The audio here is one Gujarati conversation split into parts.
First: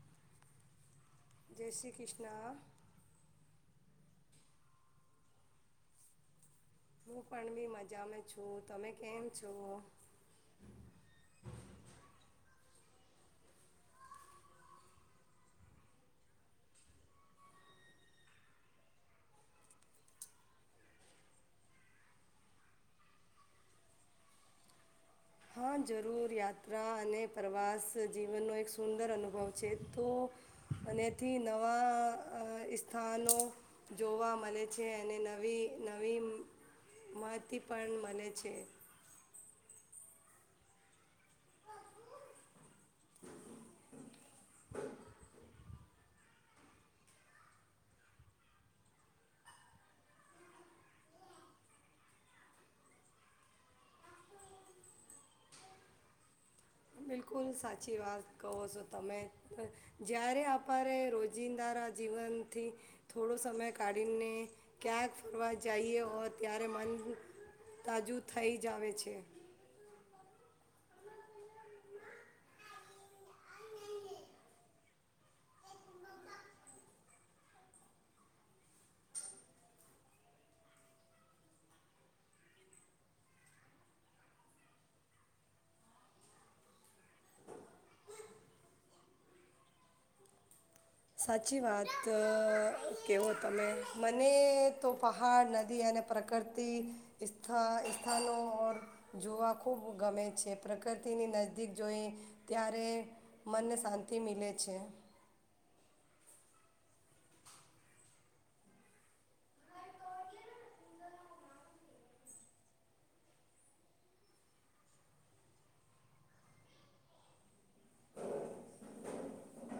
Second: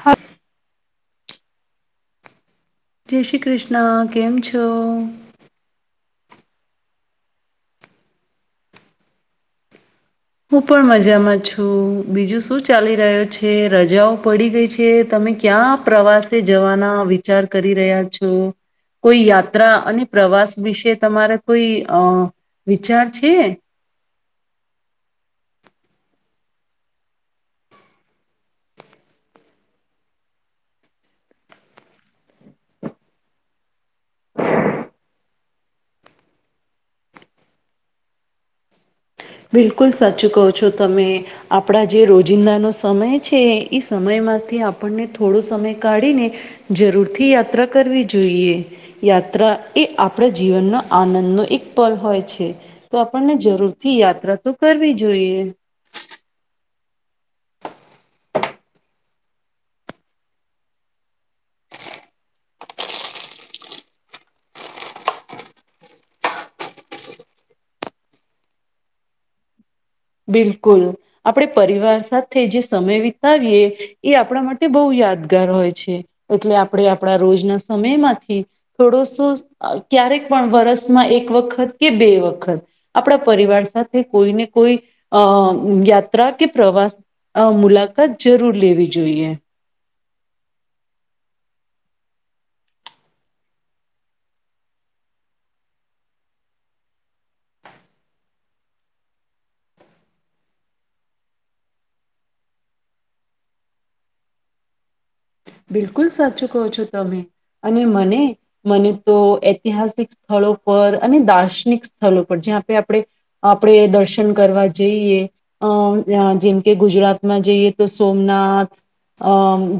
હા જય શ્રી કૃષ્ણ. જય શ્રી કૃષ્ણ, કેમ છો? હું પણ ભી મજામાં છું, તમે કેમ છો? હું પણ મજામાં છું. બીજું શું ચાલી રહ્યો છે, રજાઓ પડી ગઈ છે, તમે ક્યાં પ્રવાસે જવાના વિચાર કરી રહ્યા છો, કોઈ યાત્રા અને પ્રવાસ વિશે તમારા કોઈ અ વિચાર છે? હા જરૂર યાત્રા અને પ્રવાસ જીવનનો એક સુંદર અનુભવ છે, તો એનાથી નવાં સ્થાનો જોવા મલે છે અને નવી નવી માતી પણ મળે છે. બિલકુલ સાચું કહો છો તમે. આપણા જે રોજિંદાનો સમય છે એ સમયમાંથી આપણને થોડો સમય કાઢીને જરૂરથી યાત્રા કરવી જોઈએ. યાત્રા એ આપણા જીવનનો આનંદનો એક પલ હોય છે. તો આપણને જરૂર થી યાત્રા તો કરવી જોઈએ. બિલકુલ સાચી વાત કહો છો તમે. જ્યારે આપરે રોજિંદારા જીવનથી થોડો સમય કાઢીને ક્યાંક ફરવા જાઈએ હો ત્યારે મન તાજું થઈ જા આવે છે. બિલકુલ, આપણે પરિવાર સાથે જે સમય વિતાવીએ એ આપણા માટે બો યાદગાર હોય છે. એટલે આપણે આપણા રોજના સમયમાંથી થોડોસો ક્યારેક પણ વરસમાં એક વખત કે બે વખત આપણા પરિવાર સાથે કોઈને કોઈ અ યાત્રા કે પ્રવાસ મુલાકાત જરૂર લેવી જોઈએ. સાચી વાત ક કેવો તમે. મને તો પહાડ, નદી અને પ્રકૃતિથા સ્થાનો જોવા ખૂબ ગમે છે. પ્રકૃતિની નજીક જોઈ ત્યારે મનને શાંતિ મિલે છે. બિલકુલ સાચું કહો છો તમે અને મને મને તો ઐતિહાસિક સ્થળો પર અને દાર્શનિક સ્થળો પર જ્યાં આપણે આપણે દર્શન કરવા જઈએ. અ જેમ કે ગુજરાતમાં જઈએ તો સોમનાથ અ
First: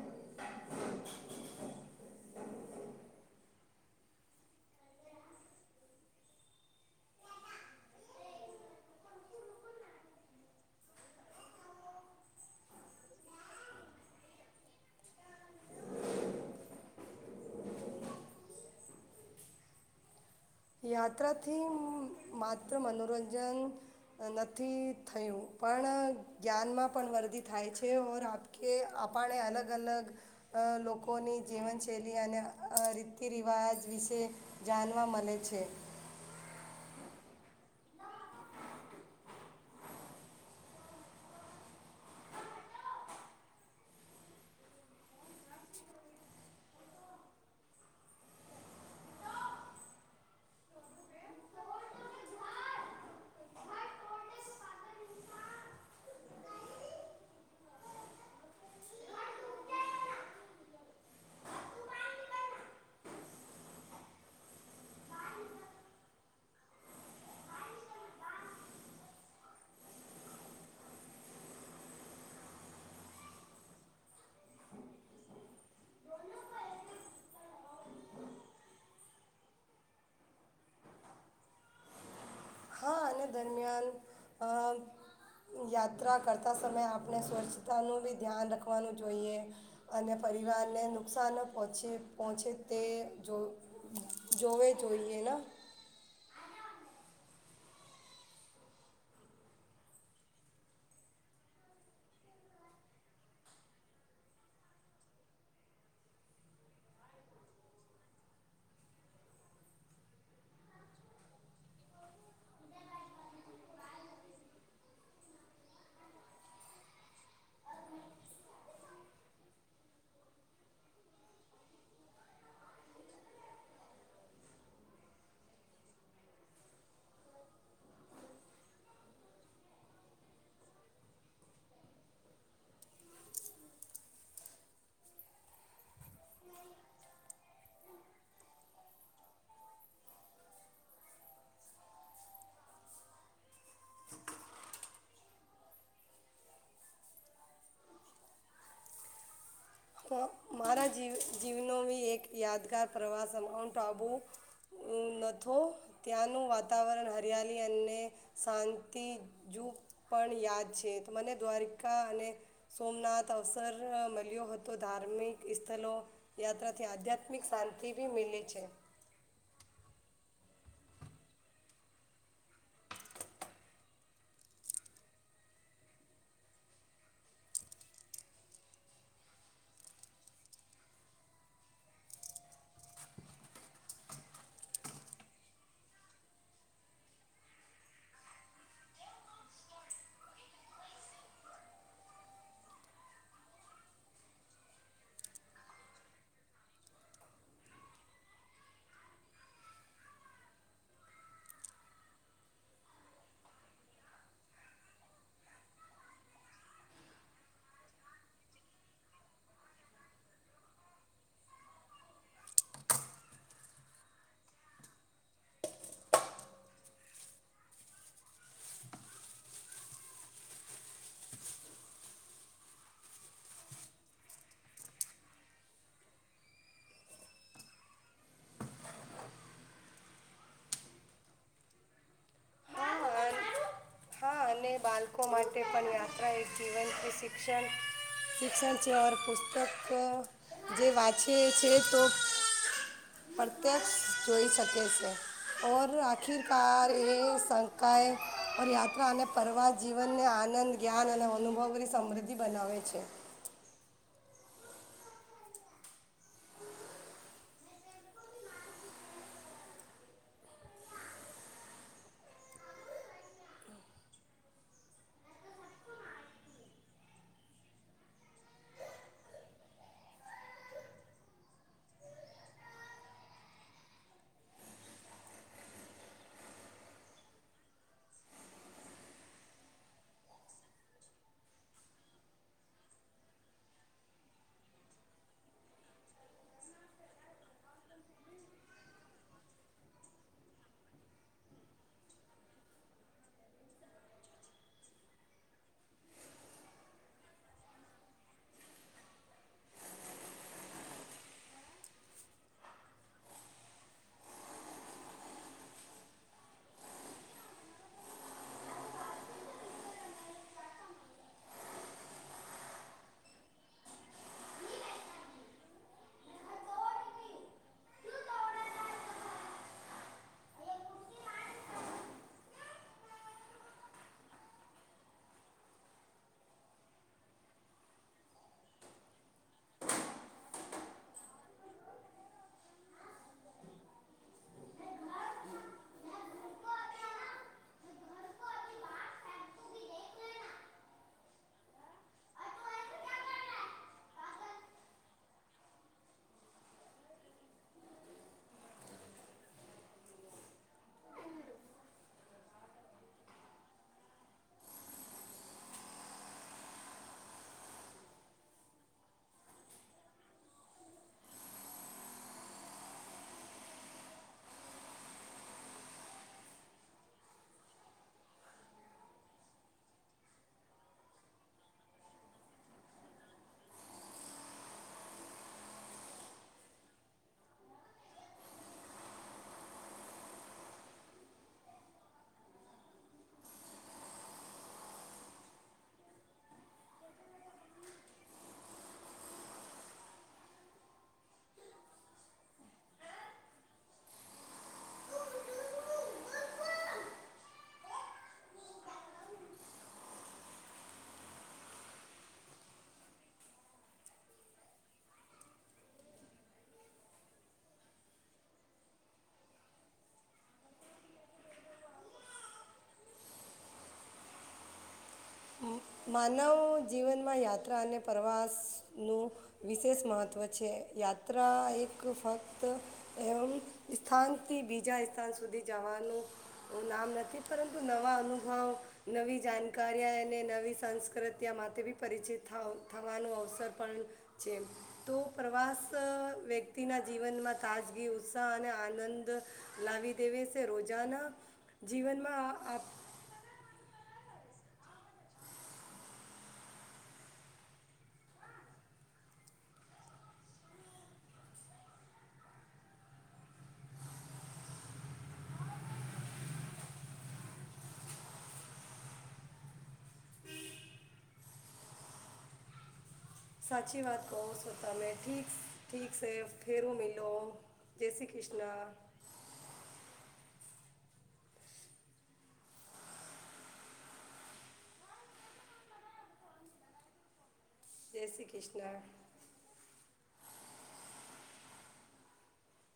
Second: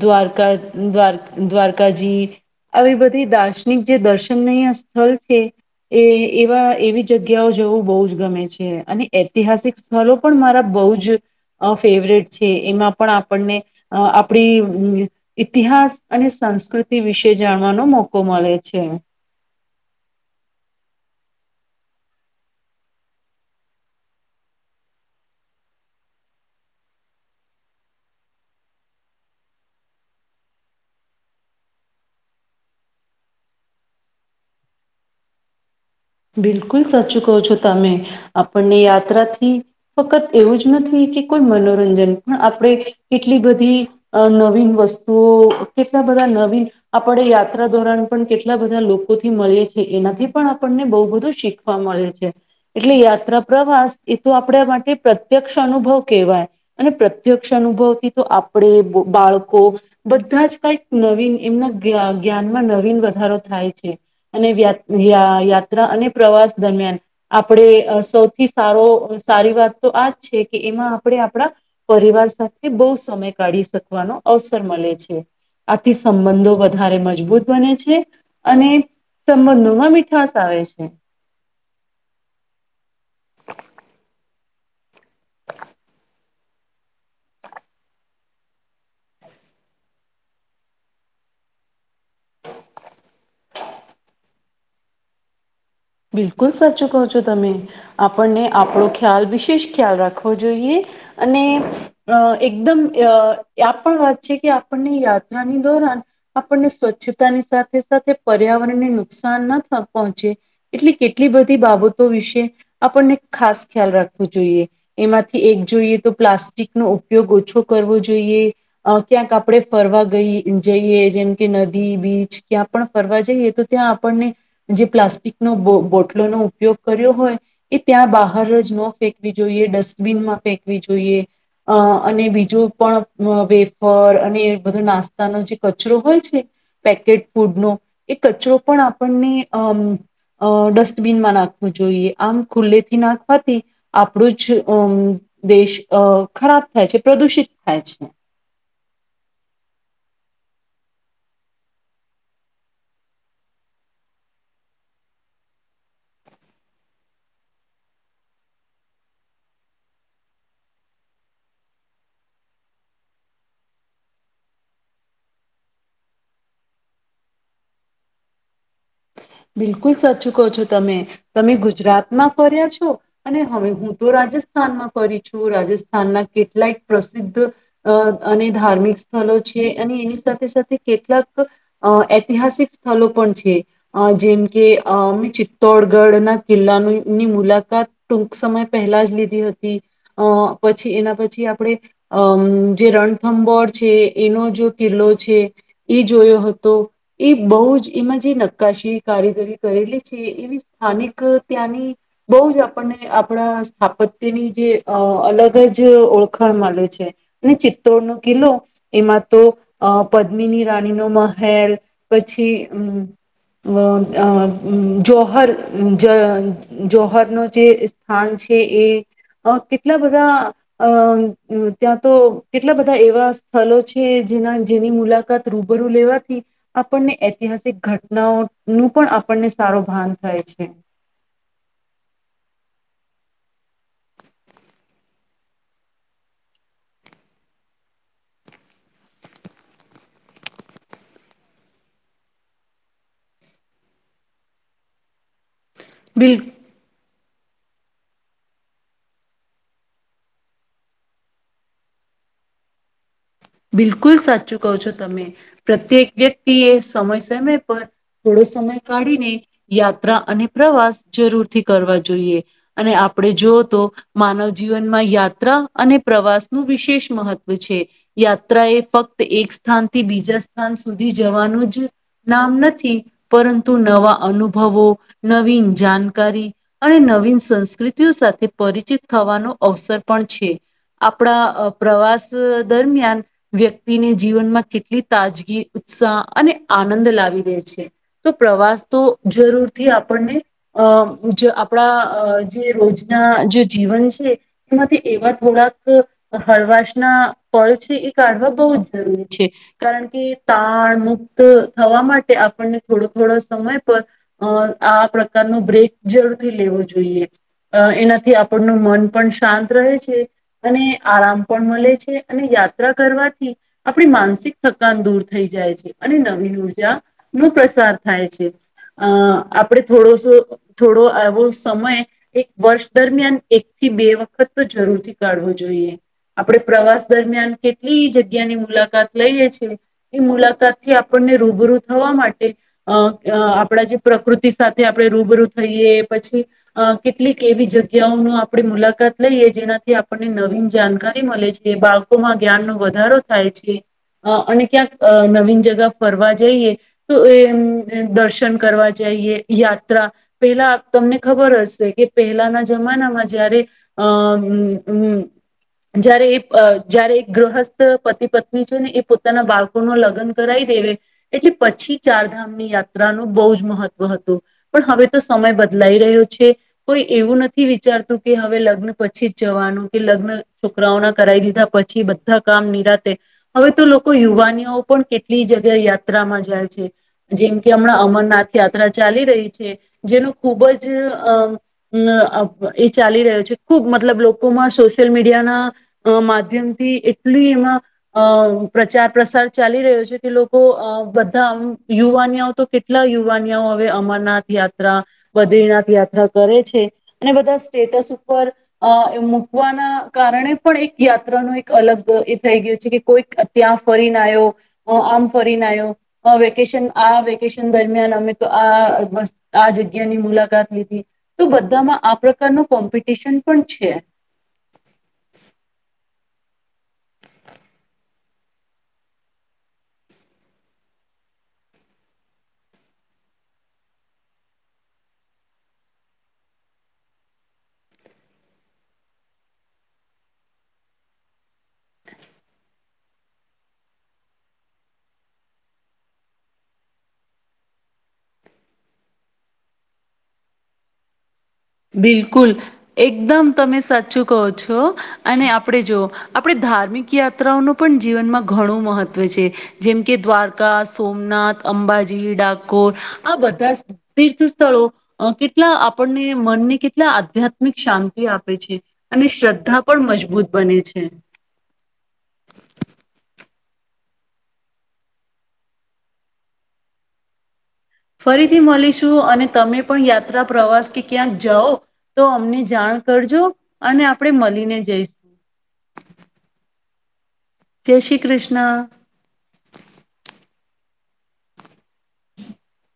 દ્વાર કા દ્વાર દ્વારકાજી આવી બધી દાર્શનિક જે દર્શનનીય સ્થળ છે, એ એવા એવી જગ્યાઓ જવું બો જ ગમે છે અને ઐતિહાસિક સ્થળ પણ મારા બો જ ફેવરેટ છે એમાં પણ આપણને આપણી ઇતિહાસ અને સંસ્કૃતિ વિશે જાણવાનો મોકો મળે છે. યાત્રાથું માત્ર મનોરંજન નથી થયું પણ જ્ઞાનમાં પણ વરદી થાય છે ઓર આપ કે આપણે અલગ અલગ અ લોકોની જીવનશૈલી અને રીતિ રિવાજ વિશે જાનવા મળે છે. બિલકુલ સાચું કહો છો તમે. આપણને યાત્રાથી ફક્ત એવું જ નથી કે કોઈ મનોરંજન પણ આપણે કેટલી બધી નવીન વસ્તુઓ કેટલા બધા નવીન આપણે યાત્રા ધોરણ પણ કેટલા બધા લોકોથી મળીએ છી એનાથી પણ આપણને બો વધુ શીખવા મળે છે, એટલે યાત્રા પ્રવાસ એ તો આપણા માટે પ્રત્યક્ષ અનુભવ કહેવાય, અને પ્રત્યક્ષ અનુભવ થી તો આપણે, બાળકો બધા જ કંઈક નવીન એમના જ્ઞા જ્ઞાનમાં નવીન વધારો થાય છે. અને [unintelligible] ત્રા અને પ્રવાસ દરમિયાન આપણે સૌથી સારો સારી વાત તો આ જ છે કે એમાં આપણે આપણા પરિવાર સાથે બહુ સમય કાઢી શકવાનો અવસર મલે છે. આથી સંબંધો વધારે મજબૂત બને છે, અને સંબંધોમાં મીઠાશ શ આવે છે. હા. આને દરમિયાન અહ યાત્રા કરતા સમયે આપણે સ્વચ્છતાનું ભી ધ્યાન રાખવાનું જોઈએ, અને પરિવારને નુકસાન પહોંચે પહોંચે તે જો જોવે જોઈએ ના. બિલકુલ સાચું કહો છો તમે. આપણને આપણો ખ્યાલ વિશેષ ખ્યાલ રાખવો જોઈએ, અને અહ એકદમ અહ [unintelligible] પણ વાત છે કે આપણને યાત્રાની દોરાન આપણને સ્વચ્છતાની સાથે-સાથે પર્યાવરણને નુકસાન ના પહોંચે એટલી કેટલી બધી બાબતો વિશે આપણને ખાસ ખ્યાલ રાખવો જોઈએ. એમાંથી એક જોઈએ તો પ્લાસ્ટિકનો ઉપયોગ ઓછો કરવો જોઈએ, અહ ક્યાંક આપણે ફરવા ગઈ જઈએ જેમ કે નદી, બીચ ક્યાં પણ ફરવા જઈએ તો ત્યાં આપણને જે પ્લાસ્ટિક નો બો બોટલો નો ઉપયોગ કર્યો હોય એ ત્યાં બહાર જ ન ફેંકવી જોઈએ, ડસ્ટબિનમાં ફેંકવી જોઈએ. અહ અને બીજો પણ અહ વેફર અને એ બધો નાસ્તાનો જે કચરો હોય છે, પેકેટ ફૂડનો, એ કચરો પણ આપણને અમ્મ અહ ડસ્ટબીનમાં નાખવું જોઈએ. આમ ખુલ્લેથી નાખવાથી આપણું જ અમ્મ દેશ અહ ખરાબ થાય છે, પ્રદુષિત થાય છે. હ, મારા જીવ જીવનો વી એક યાદગાર પ્રવાસ માઉન્ટ આબુ નથો, ત્યાંનું વાતાવરણ હરિયાલી અને શાંતિ જૂ પણ યાદ છે. તો મને દ્વારકા અને સોમનાથ અવસર મળ્યો હત તો ધાર્મિક સ્થલો યાત્રાથી આધ્યાત્મિક શાંતિ ભી મિલે છે. બિલકુલ સાચું કહો છો તમે. તમે ગુજરાતમાં ફર્યા છો અને હવે હું તો રાજસ્થાનમાં ફરી છું. રાજસ્થાનના કેટલાયક પ્રસિદ્ધ અહ અને ધાર્મિક સ્થલો છે, અને એની સાથે-સાથે કેટલાક અહ ઐતિહાસિક સ્થલો પણ છે. અહ જેમ કે અહ અમેં ચિત્તોડગઢ ના કિલ્લાનું ની મુલાકાત ટૂંક સમય પહેલા જ લીધી હતી, અહ પછી એના પછી આપણે અમ્મ જે રણથંબોર છે એનો જો કિલ્લો છે, ઈ જોયો હતો, ઈ બહુ જ એમાં જે ન કાશી કારીગરી કરેલી છે, એવી સ્થાનિક ત્યાંની બોવ જ આપણને આપણા સ્થાપત્યની જે અહ અલગ જ ઓળખાણ મલે છે, અને ચિત્તોડનો કિલ્લો એમાં તો અહ પદ્મીની રાણી નો મહેલ, પછી અમ્મ [unintelligible] જોહર, અમ્મ જ, જોહરનો જે સ્થાન છે એ અહ કેટલા બધા અહ ત્યાં તો કેટલા બધા એવા સ્થલો છે જેના જેની મુલાકાત રૂબરૂ લેવાથી આપણને ઐતિહાસિક ઘટ નાઓ નું પણ આપણને સારો ભાન થાય છે. હા અન- હા, અને બાલકો માટે પણ યાત્રા એક જીવનથી શિક્ષણ, શિક્ષણ છે, ઔર પુસ્તક જે વાંચીએ છીએ તો [unintelligible] જોઈ શકે સે. ઔર બિલ આખિરકાર એ શંકાએ ઔર યાત્રા અને ફરવા જીવનને આનંદ, જ્ઞાન અને અનુભવની સમૃદ્ધિ બનાવે છે. બિલકુલ સાચું કહો છો તમે. પ્રત્યેક વ્યક્તિ એ સમય-સમય પર થોડો સમય કાઢીને યાત્રા અને પ્રવાસ જરૂરથી કરવા જોઈએ. અને આપણે જોઓ તો માનવ જીવનમાં યાત્રા અને પ્રવાસનું વિશેષ મહત્વ છે. યાત્રા એ ફક્ત એક સ્થાનથી બીજા સ્થાન સુધી જવાનું જ નામ નથી, પરંતુ નવા અનુભવો, નવીન જાણકારી, અને નવીન સંસ્કૃતિઓ સાથે પરિચિત થવાનો અવસર પણ છે. આપણા અહ પ્રવાસ દરમિ યાન વ્યક્તિને જીવનમાં કેટલી તાજગી, ઉત્સાહ અને આનંદ લાવી દે છે. તો પ્રવાસ તો જરૂર થી આપણને અહ જ આપણા જે રોજના જે જીવન છે એમાંથી એવા થોડાક હળવાશના પલ છ છે એ કાઢવા બહું જ જરૂરી છે. કારણ કે તાણ મુક્ત થવા માટે આપણને થોડો-થોડો સમય પર અહ આ પ્રકારનો બ્રેક જરૂરથી લેવો જોઈએ. અહ એનાથી આપણનું મન પણ શાંત રહે છે, અને આરામ પણ મલે છે, અને યા ત્રા કરવાથી આપણી માનસિક થકાન દૂર થઈ જાય છે. અને નવીન ઉર્જા નું પ્રસાર થાય છે. અહ આપણે થોડો સો થોડો આવો સમય એક વર્ષ દરમિયાન એક થી બે વખત તો જરૂરથી કાઢવો જોઈએ. આપણે પ્રવાસ દરમિયાન કેટલી જગ્યાની મુલાકાત લઈએ છે, એ મુલાકાત થી આપણને રૂબરૂ થવા માટે અહ આપણા જે પ્રકૃતિ સાથે આપણે રૂબરૂ થઈએ, પછી અહ કેટલીક એવી જગ્યાઓનું આપણે મુલાકાત લઈએ, જેનાથી આપણને નવીન જાણકારી મલે છે. બાળકોમાં જ્ઞાન નો વધારો થાય છે, અને અહ ક્યાંક અમ્મ નવીન જગા ફરવા જઈએ તો એ અમ્મ દર્શન કરવા જાઈએ યાત્રા, પહેલા તમને ખબર હશે કે પહેલાના જમાનામાં જયારે અહ અમ્મ-અમ્મ જ્યારે એ જ્યારે એ ગ્રહસ્થ પતિ પત્ની છે ને એ પોતાના બાળકો નો લગ્ન કરાઈ દે એવે એટલે પછી ચારધામની યાત્રા નો બહુ જ મહત્વ હતું, પણ હવે તો સમય બદલાઈ રહ્યો છે, કોઈ એવું નથી વિચારતું કે હવે લગ્ન પછી જ જવાનું, કે લગ્ન છોકરાઓના કરાવી દીધા પછી બ ધાં કામ નિરાંતે, હવે તો લોકો યુવાનીઓ પણ કેટલી જગ્યા યાત્રામાં જાય છે, જેમ કે હમણાં અમરનાથ યાત્રા ચાલી રહી છે, જેનો ખુબ જ અહ-અહ એ ચાલી રહ્યો છે, ખૂબ મતલબ લોકોમાં સોશિયલ મીડિયાના માધ્યમથી એટ ટલી એમાં અહ પ્રચાર પ્રસાર ચાલી રહ્યો છે કે લોકો અહ બધા આમ યુવાનિયાઓ તો કેટલા યુવાનિયાઓ હવે અમરનાથ યાત્રા, બદ્રીનાથ યાત્રા કરે છે, અને બધા સ્ટેટસ ઉપર અહ મૂકવાના કારણે પણ એક યાત્રાનો એક અલગ ઈ થઈ ગયું છે કે કોઈક ત્યાં ફરીને આયો, અહ આમ ફરીને આયો, અહ વેકેશન આ વેકેશન દરમિયાન અમે તો આ વસ આ જગ્યાની મુલાકાત લીધી, તો બધામાં આ પ્રકારનું કોમ્પિટિશન પણ છે. માનવ જીવનમાં યાત્રા અને પ્રવાસનું વિશેષ મહત્ત્વ છે. યાત્રા એક ફક્ત એમ સ્થાનથી બીજા સ્થાન સુધી જવાનું નામ નથી, પરંતુ નવા અનુભવ, નવી જાણકારીયા અને નવી સ સંસ્કૃત માટે બી પરિચિત થ થવાનો અવસર પણ છે. તો પ્રવાસ વ્યક્તિના જીવનમાં તાજગી, ઉત્સાહ અને આનંદ લાવી દેવે સે. રોજાના જીવનમાં બિલકુલ. આપ એકદમ તમે સાચ ચું કહો છો. અને આપણે જોવો, આપણે ધાર્મિક યાત્રાઓનું પણ જીવનમાં ઘણું મહત્વ છે, જેમ કે દ્વારકા, સોમનાથ, અંબાજી, ડાકોર આ બધા તીર્થ સ્થળો અહ કેટલા આપણને મનને કેટલા આધ્યાત્મિક શાંતિ આપે છે, અને શ્રદ્ધા પણ મજબૂત બને છે. સાચી વાત કહો સો તમેં. ઠીકસ ઠીક સે ફેરું મેલો. ફરીથી મલીશું, અને તમે પણ યાત ત્રા, પ્રવાસ કે ક્યાંક જાઓ તો અમને જાણ કરજો, અને આપણે મલીને જઈશ. જય શ્રી કૃષ્ણ. [inaudible]